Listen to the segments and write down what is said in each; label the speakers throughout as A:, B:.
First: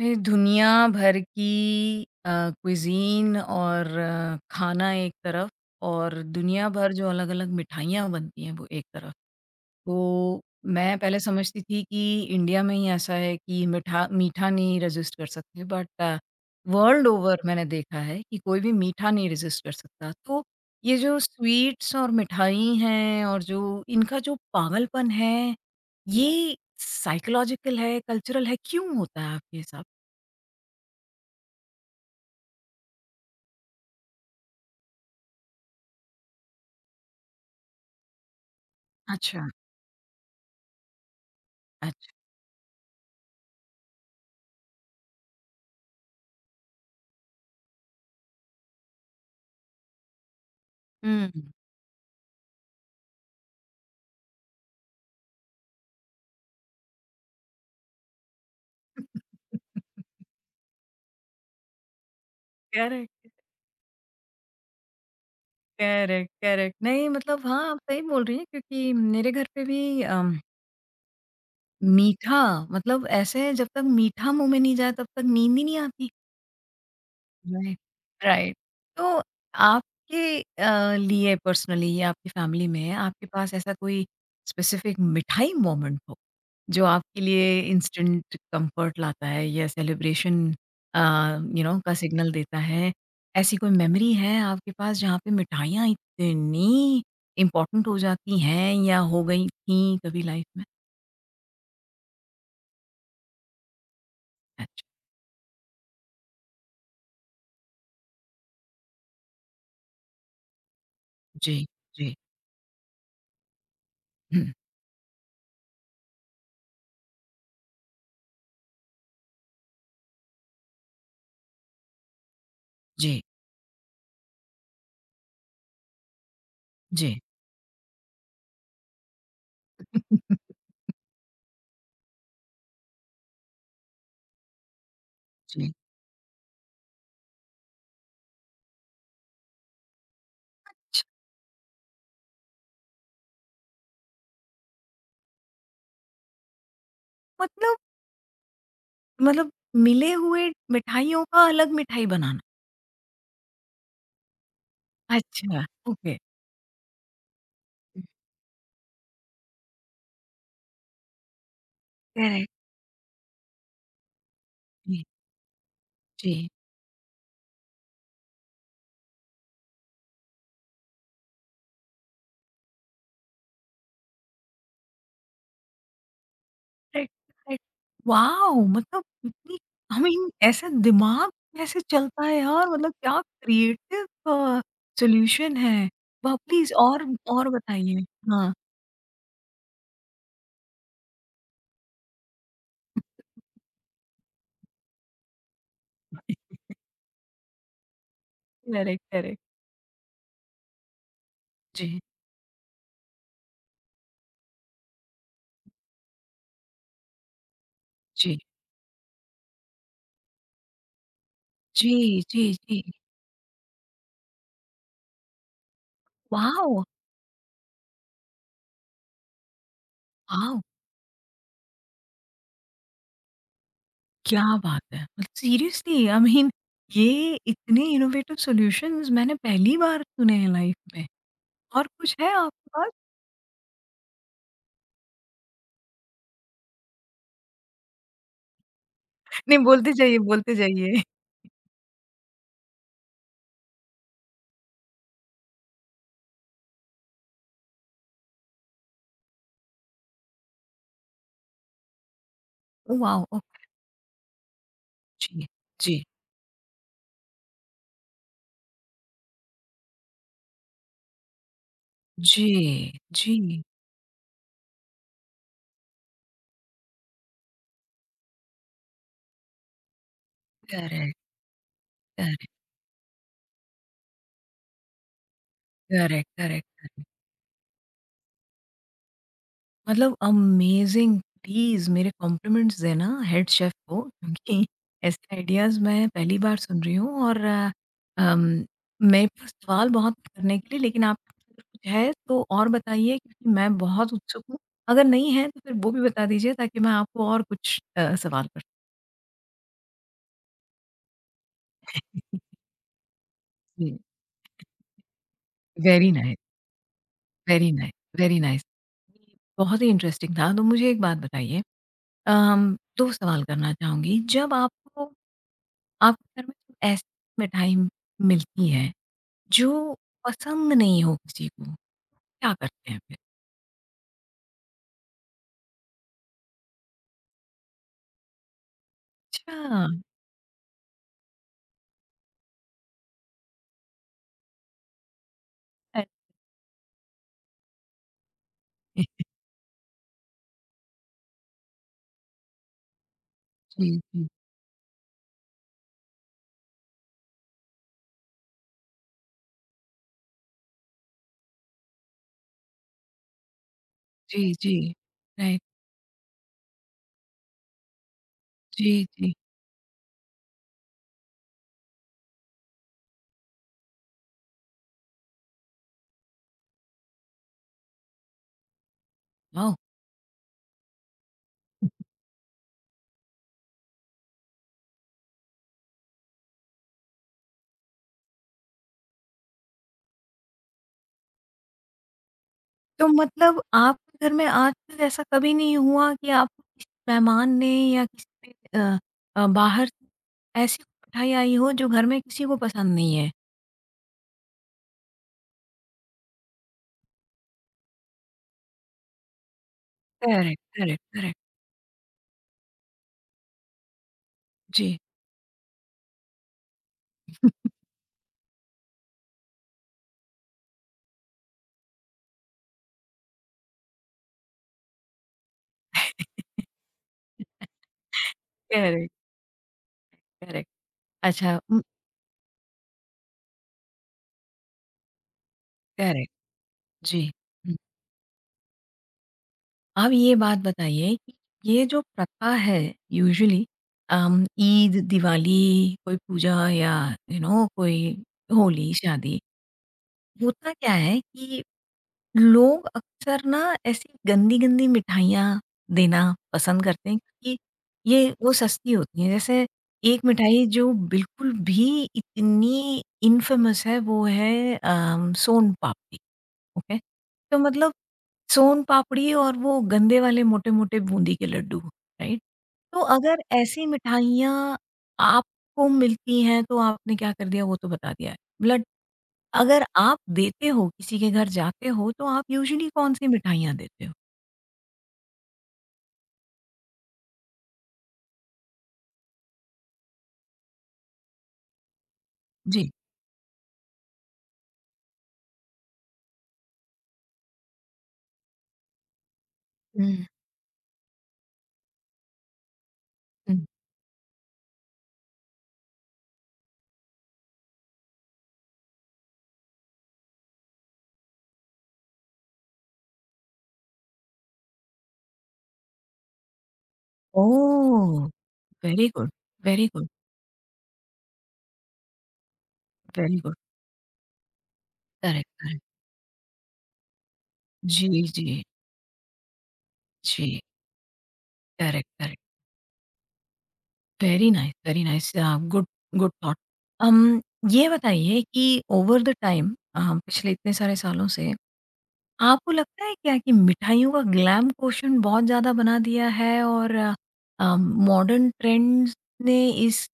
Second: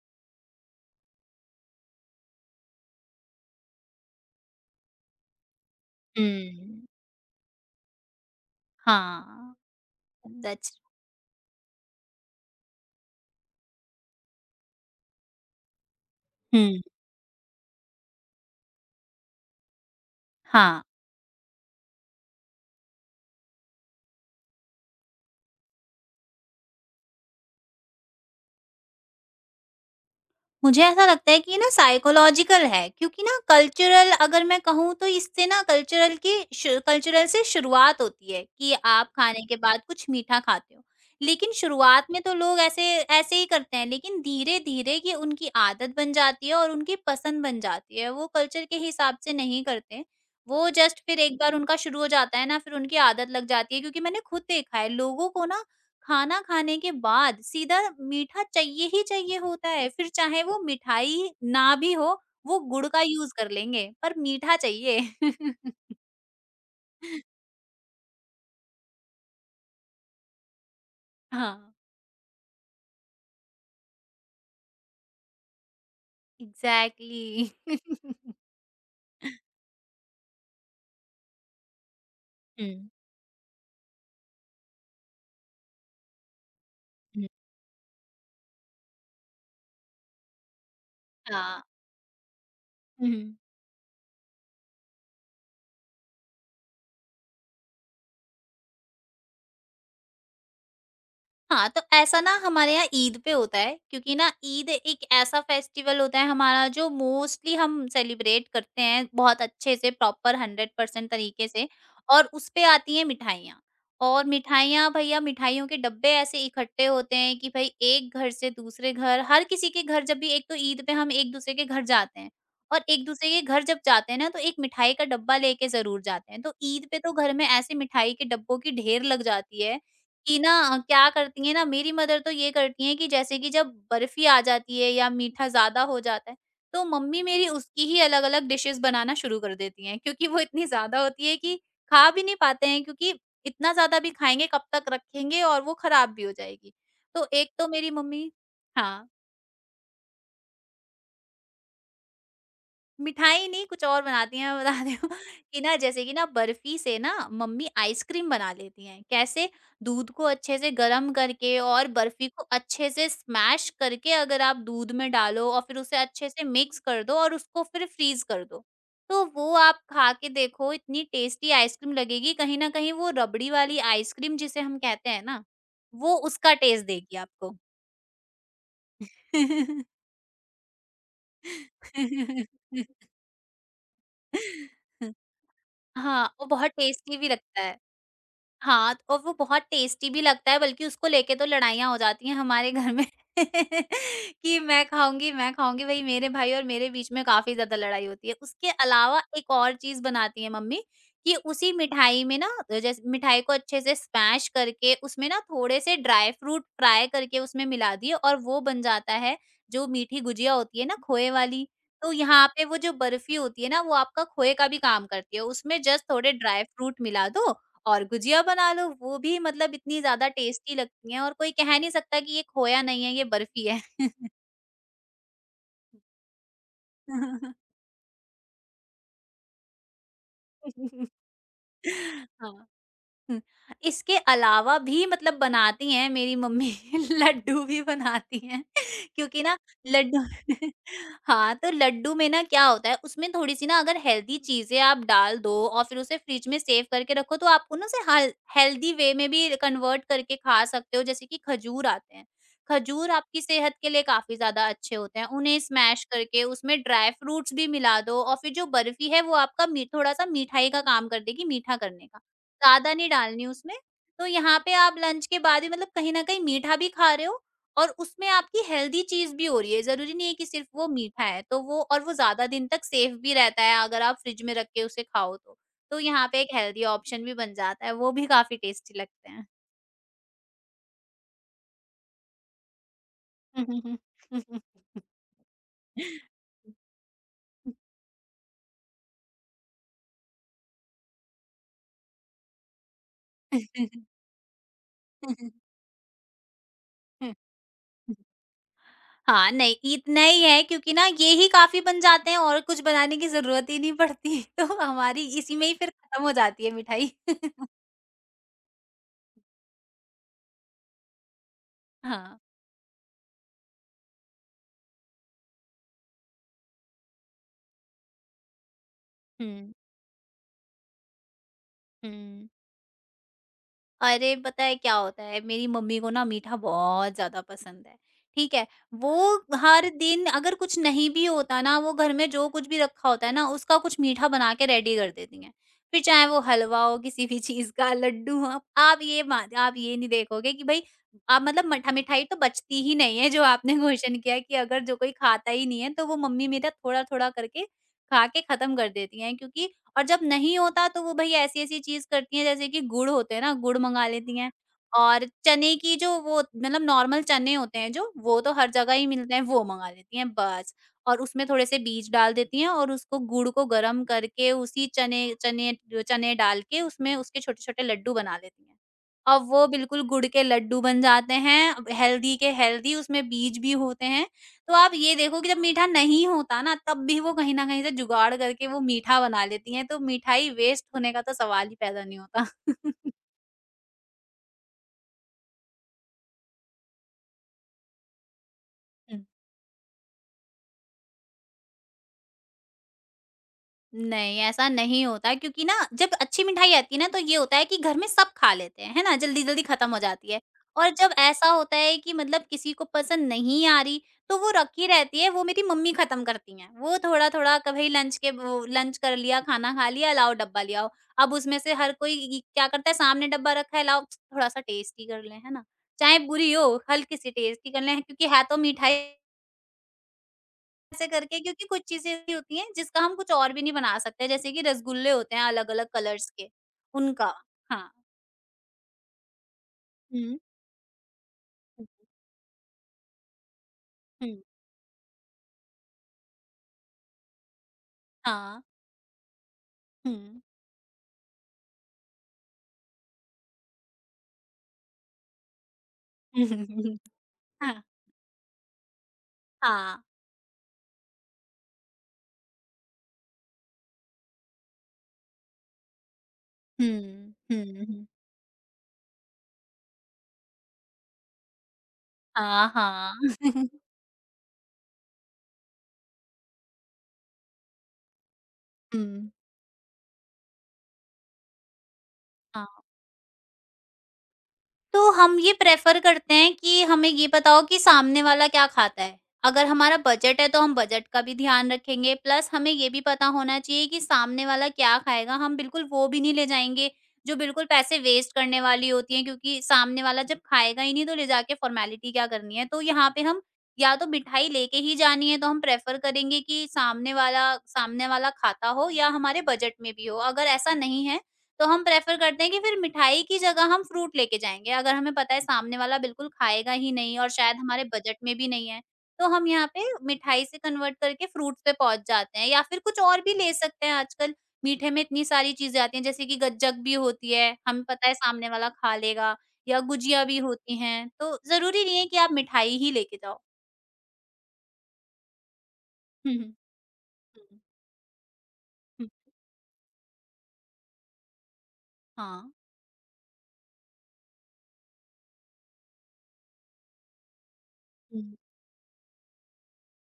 A: ये दुनिया भर की क्विज़ीन और खाना एक तरफ और दुनिया
B: हुँ।
A: भर जो अलग-अलग मिठाइयाँ बनती हैं वो एक तरफ।
B: हाँ।
A: तो
B: दैट्स।
A: मैं पहले समझती थी कि इंडिया में ही ऐसा है कि मिठा मीठा नहीं रेज़िस्ट कर सकते बट
B: हुँ।
A: वर्ल्ड ओवर मैंने देखा है कि कोई भी मीठा नहीं रेज़िस्ट कर सकता। तो
B: हाँ,
A: ये जो स्वीट्स और मिठाई हैं और जो इनका जो पागलपन है, ये साइकोलॉजिकल है, कल्चरल है, क्यों होता है आपके हिसाब से?
B: मुझे ऐसा लगता है कि ये ना साइकोलॉजिकल है क्योंकि ना कल्चरल अगर मैं कहूँ तो इससे ना कल्चरल की शु कल्चरल से शुरुआत होती है कि आप
A: अच्छा,
B: खाने के बाद कुछ मीठा खाते हो। लेकिन शुरुआत
A: अच्छा।
B: में तो लोग ऐसे ऐसे ही करते हैं, लेकिन धीरे-धीरे ये उनकी आदत बन जाती है और उनकी पसंद बन जाती है। वो कल्चर के हिसाब से नहीं करते। वो जस्ट फिर
A: हुँ।
B: एक बार उनका शुरू हो जाता है ना, फिर उनकी आदत लग जाती है, क्योंकि मैंने खुद देखा है लोगों को ना, खाना खाने के बाद सीधा मीठा चाहिए ही चाहिए होता है। फिर चाहे वो मिठाई ना भी हो, वो गुड़ का
A: करेक्ट,
B: यूज़ कर लेंगे, पर मीठा चाहिए।
A: Correct, correct. नहीं मतलब हाँ, आप सही बोल रही हैं क्योंकि मेरे घर पे भी
B: हाँ,
A: मीठा मतलब ऐसे है, जब तक मीठा मुँह में नहीं जाए तब तक नींद ही नहीं आती।
B: एग्ज़ैक्टली।
A: Right, right. तो आपके लिए पर्सनली या आपकी फैमिली
B: हुँ,
A: में आपके पास ऐसा कोई स्पेसिफिक मिठाई मोमेंट हो जो आपके
B: हुँ।
A: लिए इंस्टेंट कंफर्ट लाता है या सेलिब्रेशन
B: हाँ।
A: यू नो का सिग्नल देता है,
B: हुँ।
A: ऐसी कोई मेमोरी है आपके पास जहाँ पे मिठाइयाँ इतनी इम्पोर्टेंट हो जाती हैं या हो गई थी कभी लाइफ में?
B: हाँ, तो ऐसा ना हमारे यहाँ ईद पे होता है, क्योंकि ना ईद
A: अच्छा।
B: एक ऐसा फेस्टिवल होता है हमारा जो मोस्टली हम सेलिब्रेट करते हैं बहुत अच्छे से, प्रॉपर 100% तरीके
A: जी।
B: से,
A: जी।
B: और उस पे आती हैं मिठाइयाँ। और
A: हम्म,
B: मिठाइयाँ भैया, मिठाइयों के डब्बे ऐसे इकट्ठे होते हैं कि भाई, एक घर से दूसरे घर, हर किसी के घर जब भी, एक तो ईद पे हम एक-दूसरे के घर जाते हैं, और
A: जी।
B: एक-दूसरे के घर जब जाते हैं ना, तो एक मिठाई का डब्बा लेके ज़रूर जाते हैं। तो ईद पे तो
A: जी।
B: घर में ऐसे मिठाई के डब्बों की ढेर लग जाती है कि ना, क्या करती हैं ना मेरी मदर, तो ये करती हैं कि जैसे कि जब बर्फी आ जाती है या मीठा
A: जी।
B: ज़्यादा हो जाता है, तो मम्मी मेरी उसकी ही अलग-अलग डिशेज़ बनाना शुरू कर देती हैं, क्योंकि वो इतनी ज़्यादा
A: अच्छा।
B: होती है कि खा भी नहीं पाते हैं। क्योंकि इतना ज़्यादा भी खाएँगे कब तक, रखेंगे और वो खराब भी हो जाएगी। तो एक तो
A: मतलब
B: मेरी मम्मी, हाँ।
A: मतलब मिले हुए मिठाइयों का अलग मिठाई बनाना?
B: मिठाई नहीं, कुछ और बनाती हैं, मैं बता रही हूँ। कि
A: अच्छा।
B: ना, जैसे कि
A: ओके।
B: ना, बर्फी से ना मम्मी आइसक्रीम बना लेती हैं। कैसे, दूध को अच्छे से गर्म करके और बर्फी को
A: करेक्ट।
B: अच्छे से स्मैश करके, अगर आप दूध
A: जी,
B: में डालो और फिर उसे अच्छे से
A: जी।
B: मिक्स कर दो और उसको फिर फ्रीज कर दो, तो वो आप खा के देखो, इतनी टेस्टी आइसक्रीम लगेगी। कहीं ना कहीं वो रबड़ी वाली आइसक्रीम जिसे हम कहते हैं ना, वो उसका टेस्ट
A: राइट,
B: देगी आपको।
A: राइट। वॉव! मतलब इतनी आई मीन ऐसा दिमाग कैसे चलता है यार? मतलब क्या क्रिएटिव अ, सॉल्यूशन है।
B: हाँ,
A: वाह!
B: वो बहुत
A: प्लीज़ और
B: टेस्टी भी
A: और
B: लगता है।
A: बताइए। हाँ,
B: हाँ, और वो बहुत टेस्टी भी लगता है, बल्कि उसको लेके तो लड़ाइयाँ हो जाती हैं हमारे घर में। कि मैं खाऊँगी, मैं खाऊँगी, वही मेरे भाई और मेरे बीच में काफ़ी ज़्यादा लड़ाई होती है। उसके
A: करेक्ट,
B: अलावा
A: करेक्ट।
B: एक और चीज़ बनाती हैं मम्मी, कि उसी
A: जी।
B: मिठाई में ना, तो जैसे मिठाई को अच्छे से स्मैश करके, उसमें ना थोड़े से ड्राई फ्रूट फ्राई करके उसमें मिला दिए, और
A: जी,
B: वो बन जाता है जो मीठी गुजिया होती है ना, खोए वाली।
A: जी,
B: तो
A: जी,
B: यहाँ पे वो
A: जी, जी।
B: जो बर्फ़ी होती है ना, वो आपका खोए का भी काम करती है। उसमें जस्ट थोड़े ड्राई
A: वॉव!
B: फ्रूट मिला दो और गुजिया बना लो। वो भी, मतलब इतनी ज़्यादा
A: वॉव!
B: टेस्टी लगती हैं, और कोई कह नहीं सकता कि ये खोया नहीं है, ये बर्फी है।
A: क्या बात है! सीरियसली आई मीन ये इतने इनोवेटिव सॉल्यूशंस मैंने पहली बार सुने हैं लाइफ में। और कुछ है
B: हाँ।
A: आपके पास?
B: हुँ। इसके अलावा भी, मतलब, बनाती हैं मेरी मम्मी। लड्डू भी बनाती हैं। क्योंकि ना,
A: नहीं, बोलते जाइए,
B: लड्डू।
A: बोलते जाइए।
B: हाँ, तो लड्डू में ना क्या होता है, उसमें थोड़ी-सी ना अगर हेल्दी चीज़ें आप डाल दो, और फिर उसे फ्रिज में सेव करके रखो, तो आप उन्हें उसे हल हेल्दी वे में भी कन्वर्ट करके खा सकते हो, जैसे कि खजूर आते हैं। खजूर
A: वॉव! ओह
B: आपकी सेहत के लिए काफ़ी ज़्यादा अच्छे होते हैं।
A: जी,
B: उन्हें स्मैश
A: जी,
B: करके उसमें ड्राई फ्रूट्स भी मिला दो, और फिर जो बर्फी है वो आपका मी थोड़ा-सा मिठाई का काम कर देगी, मीठा करने का।
A: जी,
B: ज़्यादा नहीं डालनी
A: जी।
B: उसमें। तो यहाँ पे आप लंच के बाद भी, मतलब, कहीं न कहीं मीठा भी खा रहे हो, और उसमें आपकी हेल्दी चीज़ भी हो रही है। ज़रूरी नहीं है कि सिर्फ़ वो
A: करेक्ट,
B: मीठा है, तो वो, और वो ज़्यादा
A: करेक्ट,
B: दिन तक सेफ़ भी रहता है, अगर आप फ्रिज में रख के उसे खाओ तो। तो
A: करेक्ट,
B: यहाँ पे एक
A: करेक्ट,
B: हेल्दी
A: करेक्ट।
B: ऑप्शन भी बन जाता है, वो भी काफ़ी टेस्टी लगते हैं।
A: मतलब अमेजिंग! प्लीज़ मेरे कॉम्प्लीमेंट्स देना हेड शेफ़ को क्योंकि ऐसे आइडियाज़ मैं पहली बार सुन रही हूँ और अम, मेरे पास सवाल बहुत हैं करने के लिए लेकिन आप कुछ है तो और बताइए क्योंकि मैं बहुत उत्सुक हूँ। अगर नहीं है तो फिर वो भी बता दीजिए ताकि मैं आपको और कुछ सवाल कर
B: हाँ, नहीं, इतना ही है, क्योंकि ना ये ही काफ़ी बन जाते
A: सकूँ।
B: हैं और कुछ बनाने की ज़रूरत ही नहीं
A: जी,
B: पड़ती। तो हमारी इसी में ही फिर
A: वेरी
B: खत्म हो
A: नाइस,
B: जाती है मिठाई।
A: Very nice, very nice. ये बहुत ही इंटरेस्टिंग था। तो मुझे एक बात बताइए,
B: हाँ।
A: 2 सवाल करना चाहूँगी। जब आपको आपके घर में जब ऐसी मिठाई मिलती है
B: हुँ,
A: जो पसंद नहीं हो किसी को,
B: हुँ।
A: क्या करते हैं फिर?
B: अरे, पता है क्या होता है, मेरी मम्मी को ना मीठा बहुत ज़्यादा पसंद है, ठीक है? वो हर
A: अच्छा!
B: दिन, अगर कुछ नहीं भी होता ना, वो घर में जो कुछ भी रखा होता है ना, उसका कुछ मीठा बना के रेडी कर देती हैं। फिर
A: अरे!
B: चाहे वो हलवा हो, किसी भी चीज़ का, लड्डू हो, आप ये नहीं देखोगे कि भई, आप, मतलब, मठा मिठाई तो बचती ही नहीं है। जो आपने
A: जी,
B: क्वेश्चन
A: जी।
B: किया कि अगर जो कोई खाता ही नहीं है, तो वो मम्मी मेरा थोड़ा-थोड़ा करके खा के खत्म कर देती हैं। क्योंकि, और जब नहीं होता, तो वो भई ऐसी-ऐसी चीज़ करती हैं, जैसे कि गुड़ होते हैं ना, गुड़ मँगा लेती हैं।
A: जी, जी।
B: और
A: राइट।
B: चने की जो, वो मतलब नॉर्मल चने होते हैं जो, वो तो हर
A: जी,
B: जगह ही
A: जी।
B: मिलते हैं, वो मँगा लेती हैं बस। और उसमें थोड़े से बीज डाल देती हैं, और उसको, गुड़ को गरम करके, उसी चने चने चने डाल के, उसमें उसके छोटे-छोटे लड्डू बना लेती हैं। और वो
A: वाओ!
B: बिल्कुल गुड़ के लड्डू बन जाते हैं, हेल्दी के हेल्दी, उसमें बीज भी होते हैं। तो आप ये देखो कि जब मीठा नहीं होता ना, तब भी वो कहीं न कहीं से जुगाड़ करके वो मीठा बना लेती हैं। तो मिठाई वेस्ट होने का तो सवाल ही पैदा नहीं होता।
A: तो मतलब आपके घर में आज तक ऐसा कभी नहीं हुआ कि आपको किसी मेहमान ने या किसी पे, बाहर से ऐसी मिठाई आई हो जो घर में किसी को पसंद नहीं है?
B: नहीं, ऐसा नहीं होता, क्योंकि ना, जब अच्छी मिठाई आती है ना, तो ये होता है कि घर में सब खा लेते हैं, है ना? जल्दी-जल्दी खत्म हो जाती है।
A: करेक्ट,
B: और
A: करेक्ट,
B: जब
A: करेक्ट।
B: ऐसा होता है कि, मतलब, किसी को पसंद नहीं आ रही, तो वो रखी
A: जी।
B: रहती है, वो मेरी मम्मी खत्म करती हैं। वो थोड़ा-थोड़ा, कभी लंच के, वो लंच कर लिया, खाना खा लिया, लाओ डब्बा ले आओ। अब उसमें से हर कोई इ क्या करता है, सामने डब्बा रखा है, लाओ थोड़ा-सा टेस्ट ही कर लें, है ना? चाहे बुरी हो, हल्की-सी टेस्ट ही कर लें, क्योंकि है तो मिठाई।
A: Correct, correct.
B: ऐसे करके,
A: अच्छा
B: क्योंकि कुछ चीज़ें ऐसी होती हैं जिसका हम कुछ और भी नहीं बना सकते, जैसे कि रसगुल्ले होते हैं अलग-अलग कलर्स
A: करेक्ट।
B: के,
A: जी।
B: उनका।
A: हुँ।
B: हाँ।
A: अब ये
B: हुँ।
A: बात बताइए कि ये
B: हुँ,
A: जो प्रथा है यूजुअली
B: हुँ,
A: ईद, दिवाली, कोई पूजा या यू you नो कोई
B: हाँ,
A: होली, शादी,
B: हुँ।
A: होता क्या है कि लोग अक्सर ना ऐसी गंदी-गंदी मिठाइयाँ देना पसंद करते हैं क्योंकि
B: हाँ,
A: ये वो सस्ती होती हैं। जैसे
B: हाँ।
A: एक मिठाई जो बिल्कुल भी इतनी इन्फेमस है वो है सोन पापड़ी, ओके?
B: हुँ,
A: तो
B: हुँ,
A: मतलब
B: हुँ।
A: सोन पापड़ी और वो गंदे वाले मोटे-मोटे बूंदी के लड्डू, राइट?
B: हाँ,
A: तो
B: हाँ।
A: अगर ऐसी मिठाइयाँ आपको मिलती हैं, तो आपने क्या कर दिया वो तो बता दिया है। ब्लड
B: हुँ।
A: अगर आप देते हो, किसी के घर जाते हो, तो आप यूजुअली कौन-सी मिठाइयाँ देते हो?
B: तो हम ये प्रेफ़र करते हैं कि हमें ये बताओ कि सामने वाला क्या खाता है। अगर हमारा बजट है, तो हम बजट का भी ध्यान रखेंगे, प्लस हमें ये
A: जी।
B: भी पता होना चाहिए कि सामने वाला क्या खाएगा। हम बिल्कुल वो भी नहीं ले जाएँगे जो बिल्कुल पैसे वेस्ट करने वाली होती हैं, क्योंकि सामने वाला
A: हुँ,
B: जब खाएगा ही नहीं, तो ले जाके फ़ॉर्मेलिटी क्या करनी है। तो यहाँ पे हम,
A: हुँ।
B: या तो मिठाई लेके ही जानी है, तो हम प्रेफ़र करेंगे कि सामने वाला खाता हो या हमारे बजट में भी हो। अगर ऐसा नहीं है, तो हम प्रेफ़र करते हैं कि फिर मिठाई की जगह हम फ्रूट लेके जाएँगे। अगर हमें पता है सामने वाला बिल्कुल खाएगा ही नहीं और शायद हमारे बजट
A: ओह!
B: में भी नहीं है,
A: वेरी
B: तो
A: गुड,
B: हम यहाँ पे
A: वेरी गुड,
B: मिठाई से कन्वर्ट करके फ्रूट्स पे पहुँच जाते हैं, या फिर कुछ और भी
A: वेरी
B: ले
A: गुड।
B: सकते हैं आजकल। मीठे में इतनी
A: करेक्ट,
B: सारी चीज़ें
A: करेक्ट।
B: आती हैं, जैसे कि गज्जक भी होती है, हमें
A: जी,
B: पता है सामने
A: जी,
B: वाला खा लेगा, या गुजिया भी
A: जी।
B: होती हैं। तो ज़रूरी नहीं है
A: करेक्ट,
B: कि आप
A: करेक्ट।
B: मिठाई ही लेके जाओ।
A: वेरी नाइस गुड गुड
B: हुँ, हुँ।
A: थॉट। अम,
B: हुँ।
A: ये बताइए कि
B: हुँ,
A: ओवर द टाइम पिछले इतने सारे सालों से
B: हाँ।
A: आपको लगता है क्या कि मिठाइयों का ग्लैम क्वोशंट बहुत ज़्यादा बना दिया है और
B: हुँ।
A: मॉडर्न ट्रेंड्स ने इस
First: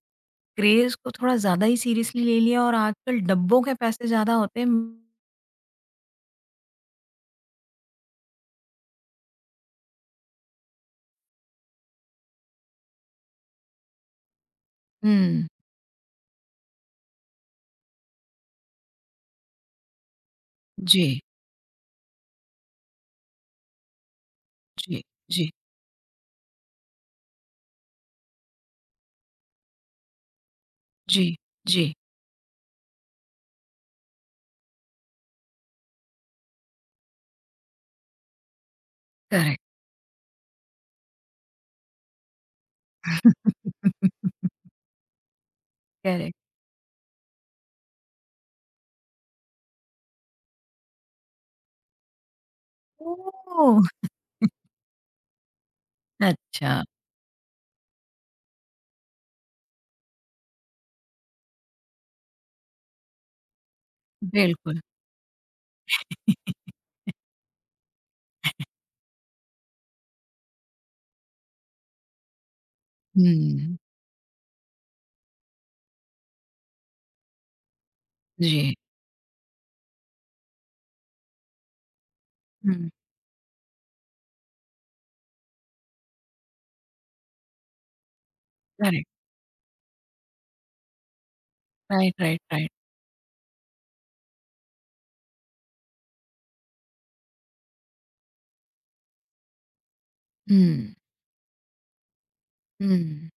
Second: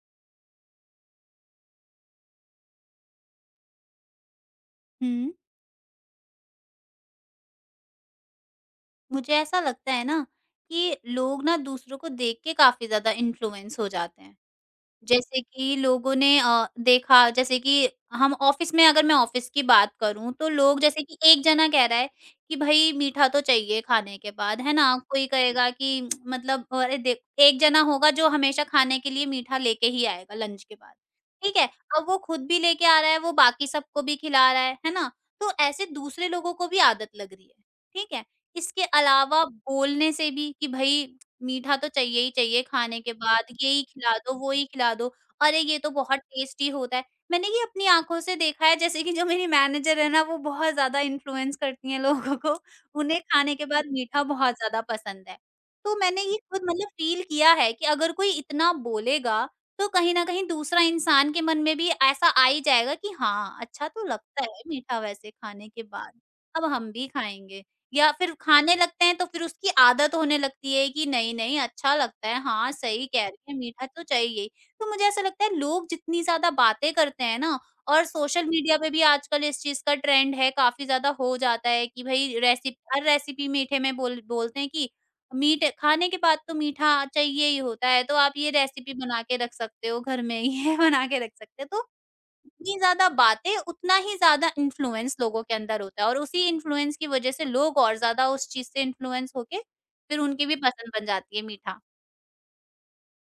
A: क्रेज़ को थोड़ा ज़्यादा ही सीरियसली ले लिया और आजकल डब्बों के पैसे ज़्यादा होते हैं।
B: हुँ। मुझे ऐसा लगता है ना कि लोग ना दूसरों को देख के काफ़ी ज़्यादा इन्फ्लुएंस हो जाते हैं। जैसे
A: हुँ,
B: कि लोगों ने देखा, जैसे कि हम ऑफिस में, अगर मैं ऑफिस की बात करूँ, तो लोग, जैसे कि
A: जी,
B: एक जना कह रहा है कि भई, मीठा तो चाहिए खाने के बाद, है ना?
A: जी,
B: कोई
A: जी,
B: कहेगा कि मतलब, अरे देख, एक जना होगा जो हमेशा खाने के लिए मीठा लेके ही आएगा लंच के बाद,
A: जी,
B: ठीक है?
A: जी,
B: अब वो खुद भी लेके आ रहा है, वो बाकी सबको भी खिला रहा है ना? तो ऐसे दूसरे लोगों को भी आदत लग रही है, ठीक है? इसके अलावा
A: करेक्ट,
B: बोलने से भी कि भई मीठा तो चाहिए ही चाहिए खाने के बाद, यही खिला दो, वो ही खिला दो, अरे ये तो बहुत
A: करेक्ट।
B: टेस्टी होता है। मैंने ये अपनी आँखों से देखा है, जैसे कि जो मेरी मैनेजर है ना, वो बहुत ज़्यादा इन्फ्लुएंस करती हैं लोगों को, उन्हें खाने के बाद
A: ओह!
B: मीठा बहुत ज़्यादा पसंद है। तो मैंने ये खुद
A: अच्छा,
B: मतलब फ़ील किया है कि अगर कोई इतना बोलेगा, तो कहीं न कहीं दूसरा इंसान के मन में भी ऐसा आ ही जाएगा कि हाँ, अच्छा तो लगता है
A: बिल्कुल।
B: मीठा वैसे खाने के बाद, अब हम भी खाएँगे। या फिर खाने लगते हैं तो फिर उसकी आदत होने लगती है कि नहीं-नहीं अच्छा लगता है, हाँ, सही कह रही है,
A: हुँ।
B: मीठा तो चाहिए ही। तो मुझे ऐसा लगता है, लोग जितनी ज़्यादा बातें करते हैं ना, और सोशल
A: जी।
B: मीडिया पे भी आजकल इस चीज़ का ट्रेंड है, काफ़ी ज़्यादा हो जाता है कि भई रेसिप
A: हुँ,
B: हर रेसिपी मीठे में बोलते हैं कि मीठ खाने के बाद तो मीठा चाहिए ही होता है, तो आप ये रेसिपी
A: करेक्ट।
B: बना के रख सकते हो घर में, ये बना के रख सकते हो। तो
A: राइट, राइट, राइट।
B: जितनी ज़्यादा बातें, उतना ही ज़्यादा इन्फ्लुएंस लोगों के अंदर होता है, और उसी इन्फ्लुएंस की वज़ह से लोग और ज़्यादा उस चीज़ से इन्फ्लुएंस होके फिर उनकी भी पसंद
A: हुँ,
B: बन जाती है मीठा।
A: हुँ।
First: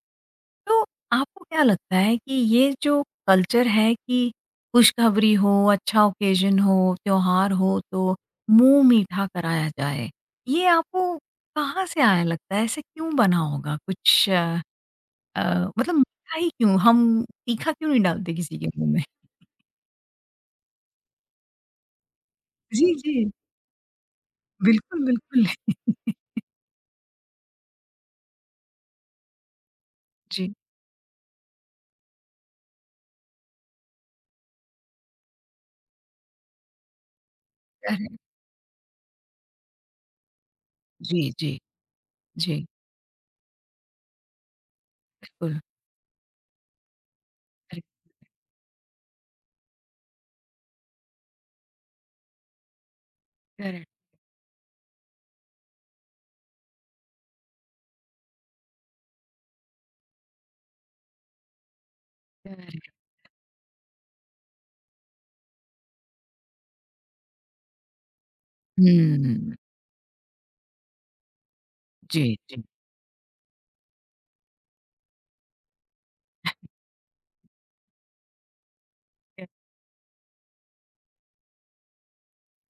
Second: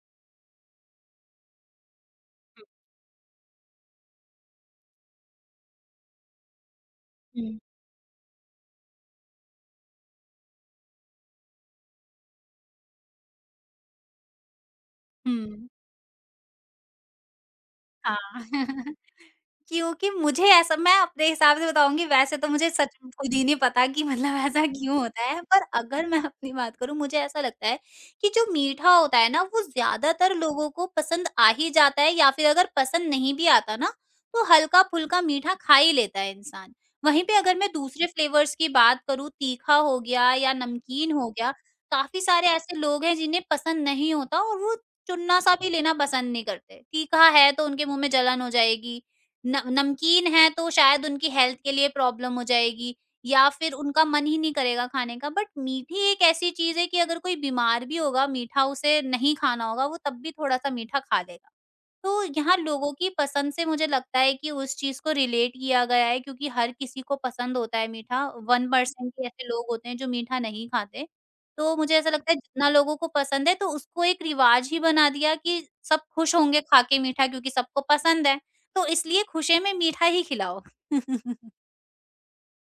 A: तो आपको क्या लगता है कि
B: हुँ।
A: ये जो कल्चर है कि खुशखबरी हो, अच्छा ओकेज़न हो, त्योहार
B: हुँ।
A: हो तो मुँह मीठा कराया जाए, ये आपको कहाँ से आया लगता है? ऐसे क्यों बना होगा? कुछ अ,
B: हुँ।
A: मतलब मीठा ही क्यों? हम तीखा क्यों नहीं
B: हाँ।
A: डालते किसी के मुँह में?
B: क्योंकि मुझे ऐसा मैं अपने हिसाब से बताऊँगी, वैसे तो मुझे
A: जी,
B: सच में
A: जी।
B: खुद ही नहीं पता कि मतलब ऐसा क्यों
A: बिल्कुल,
B: होता है?
A: बिल्कुल।
B: पर अगर मैं अपनी बात करूँ, मुझे ऐसा लगता है कि जो मीठा होता है ना, वो ज़्यादातर
A: जी,
B: लोगों को पसंद आ ही जाता है, या फिर अगर पसंद नहीं भी आता ना, तो हल्का-फुल्का मीठा खा ही लेता है इंसान। वहीं पे अगर मैं दूसरे
A: करेक्ट।
B: फ्लेवर्स की बात करूँ, तीखा हो गया या नमकीन
A: जी,
B: हो
A: जी,
B: गया, काफ़ी सारे
A: जी।
B: ऐसे लोग हैं जिन्हें पसंद नहीं होता, और वो चुन्ना-सा
A: बिल्कुल।
B: भी लेना पसंद नहीं करते। तीखा है तो उनके
A: करेक्ट,
B: मुँह में जलन हो जाएगी, न नमकीन है तो शायद उनकी हेल्थ के लिए प्रॉब्लम हो जाएगी, या फिर
A: करेक्ट,
B: उनका मन ही नहीं करेगा खाने का। बट मीठी एक ऐसी चीज़ है कि अगर कोई बीमार भी होगा, मीठा उसे नहीं खाना होगा, वो तब भी थोड़ा-सा मीठा खा लेगा। तो यहाँ
A: करेक्ट।
B: लोगों की पसंद से मुझे लगता है कि उस चीज़ को रिलेट किया गया है, क्योंकि हर किसी को पसंद होता है मीठा। 1% ही ऐसे
A: हुँ,
B: लोग होते हैं जो मीठा नहीं खाते। तो मुझे ऐसा लगता
A: जी,
B: है,
A: जी।
B: जितना लोगों को पसंद है, तो उसको एक रिवाज ही बना दिया कि सब खुश होंगे खा के मीठा, क्योंकि सबको पसंद है। तो इसलिए खुशे में मीठा ही खिलाओ।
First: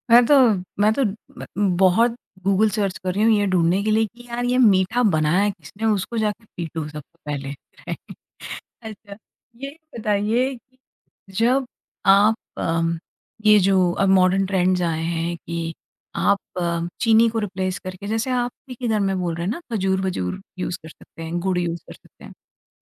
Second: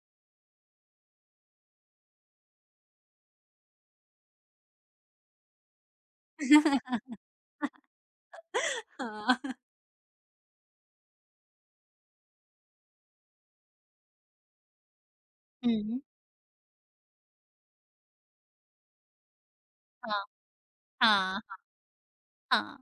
A: मैं तो मैं तो ब बहुत गूगल सर्च कर रही हूँ ये ढूँढने के लिए कि यार ये मीठा बनाया किसने उसको जाके पीटूँ सबसे पहले। अच्छा,
B: हाँ।
A: ये बताइए कि जब आप ये जो अब मॉडर्न ट्रेंड्स आए हैं कि
B: हुँ,
A: आप चीनी को रिप्लेस करके जैसे आप ही के घर में बोल रहे हैं ना
B: हाँ,
A: खजूर-वजूर यूज़ कर सकते हैं,
B: हाँ,
A: गुड़ यूज़ कर सकते हैं।
B: हाँ।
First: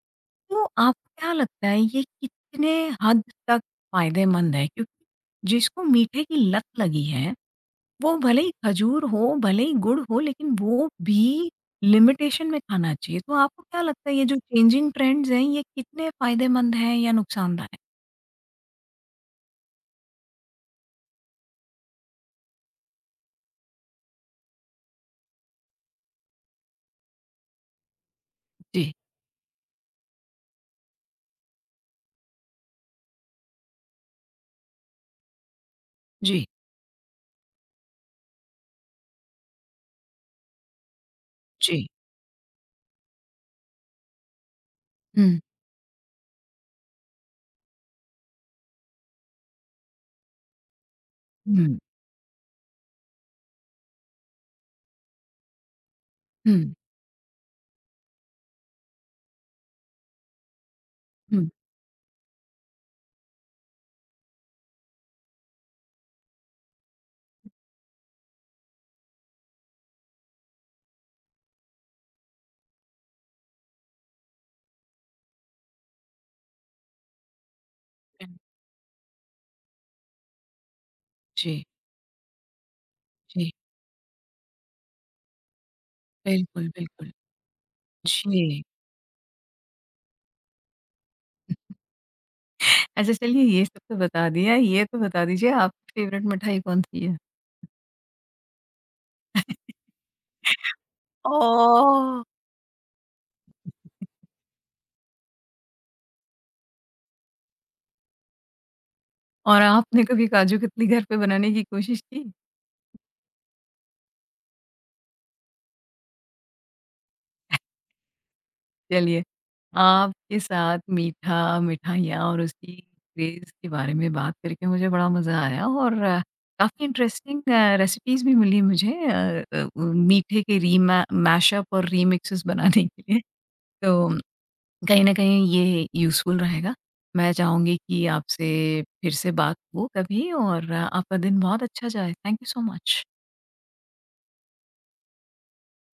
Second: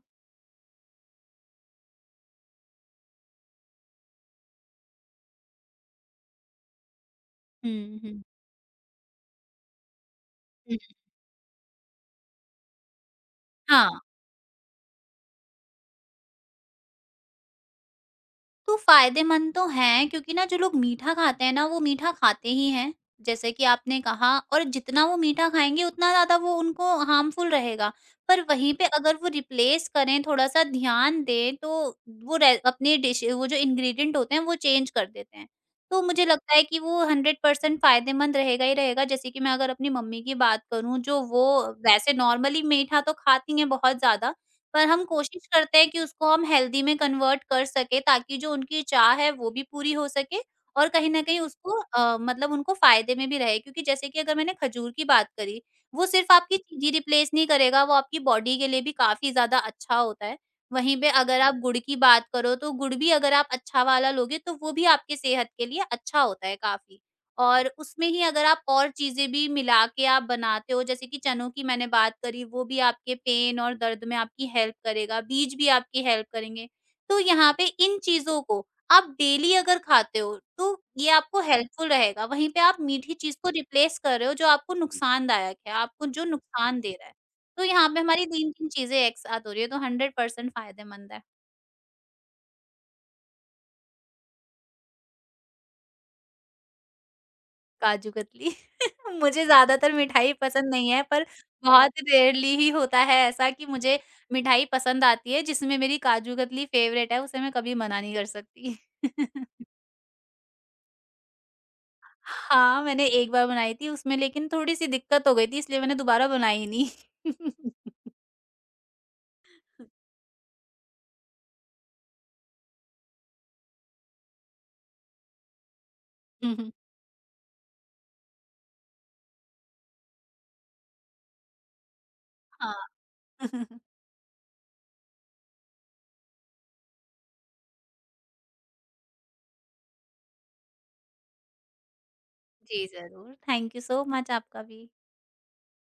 A: तो आपको क्या लगता है ये कितने हद तक फायदेमंद है? क्योंकि जिसको मीठे की लत लगी है,
B: हुँ,
A: वो
B: हुँ,
A: भले ही खजूर हो, भले ही गुड़ हो, लेकिन
B: हुँ,
A: वो भी लिमिटेशन में खाना चाहिए। तो आपको क्या
B: हाँ।
A: लगता है ये जो चेंजिंग ट्रेंड्स हैं, ये कितने फायदेमंद हैं या नुकसानदायक?
B: तो फायदेमंद तो हैं, क्योंकि ना जो लोग मीठा खाते हैं ना, वो मीठा खाते ही हैं, जैसे कि आपने कहा, और जितना वो मीठा खाएँगे उतना ज़्यादा वो उनको हार्मफुल रहेगा। पर वहीं पे
A: जी,
B: अगर वो रिप्लेस करें, थोड़ा-सा ध्यान दें, तो वो रे अपनी डिश, वो जो इंग्रीडिएंट होते हैं वो चेंज कर देते हैं। तो मुझे
A: जी,
B: लगता है कि वो 100% फायदेमंद रहेगा ही रहेगा। जैसे कि मैं अगर अपनी मम्मी की बात करूँ, जो वो
A: जी।
B: वैसे नॉर्मली मीठा तो खाती हैं बहुत ज़्यादा, पर हम
A: हुँ,
B: कोशिश करते हैं कि उसको हम हेल्दी में कन्वर्ट कर सकें, ताकि जो उनकी चाह है वो भी पूरी हो सके, और कहीं न कहीं
A: हुँ,
B: उसको मतलब उनको फ़ायदे में भी रहे। क्योंकि जैसे कि अगर मैंने खजूर की बात करी, वो सिर्फ़ आपकी
A: हुँ,
B: चीनी रिप्लेस नहीं करेगा, वो आपकी बॉडी के लिए भी काफ़ी ज़्यादा अच्छा होता है। वहीं पे अगर
A: हुँ।
B: आप गुड़ की बात करो, तो गुड़ भी अगर आप अच्छा वाला लोगे, तो वो भी आपके सेहत के लिए अच्छा होता है काफ़ी। और उसमें ही अगर आप और चीज़ें भी मिला के आप बनाते हो, जैसे कि चनों की मैंने बात करी, वो भी आपके पेन और दर्द में आपकी हेल्प करेगा, बीज भी आपकी हेल्प करेंगे। तो यहाँ पे इन चीज़ों को आप डेली अगर खाते हो, तो ये आपको
A: जी,
B: हेल्पफुल रहेगा। वहीं पे आप मीठी चीज़
A: जी।
B: को रिप्लेस कर रहे हो, जो आपको नुकसानदायक है, आपको जो
A: बिल्कुल,
B: नुकसान दे रहा
A: बिल्कुल।
B: है। तो यहाँ पे हमारी
A: जी।
B: 3-3 चीज़ें एक साथ हो रही है, तो 100% फ़ायदेमंद है।
A: अच्छा चलिए, ये सब तो बता दिया, ये तो बता दीजिए आपकी फ़ेवरेट मिठाई कौन-सी है?
B: काजू कतली। मुझे ज़्यादातर मिठाई पसंद नहीं है, पर बहुत
A: ओह!
B: रेयरली ही होता है ऐसा कि मुझे मिठाई पसंद आती है, जिसमें मेरी काजू कतली फ़ेवरेट है, उसे मैं कभी मना नहीं कर सकती।
A: और आपने कभी काजू कतली घर पे बनाने की कोशिश की?
B: हाँ, मैंने एक बार बनाई थी, उसमें लेकिन थोड़ी-सी दिक्कत हो गई थी, इसलिए मैंने दोबारा बनाई ही नहीं।
A: चलिए, आपके साथ मीठा, मिठाइयाँ और उसकी क्रेज़ के बारे में बात करके मुझे बड़ा मज़ा आया और काफ़ी इंटरेस्टिंग रेसिपीज़ भी मिली मुझे मीठे के रीमा मैशअप और रीमिक्सेस बनाने
B: हाँ।
A: के लिए। तो कहीं न कहीं ये यूज़फुल रहेगा। मैं चाहूँगी कि आपसे फिर से बात हो कभी और आपका दिन बहुत अच्छा जाए। थैंक यू सो
B: जी,
A: मच।
B: ज़रूर। थैंक यू सो मच आपका भी।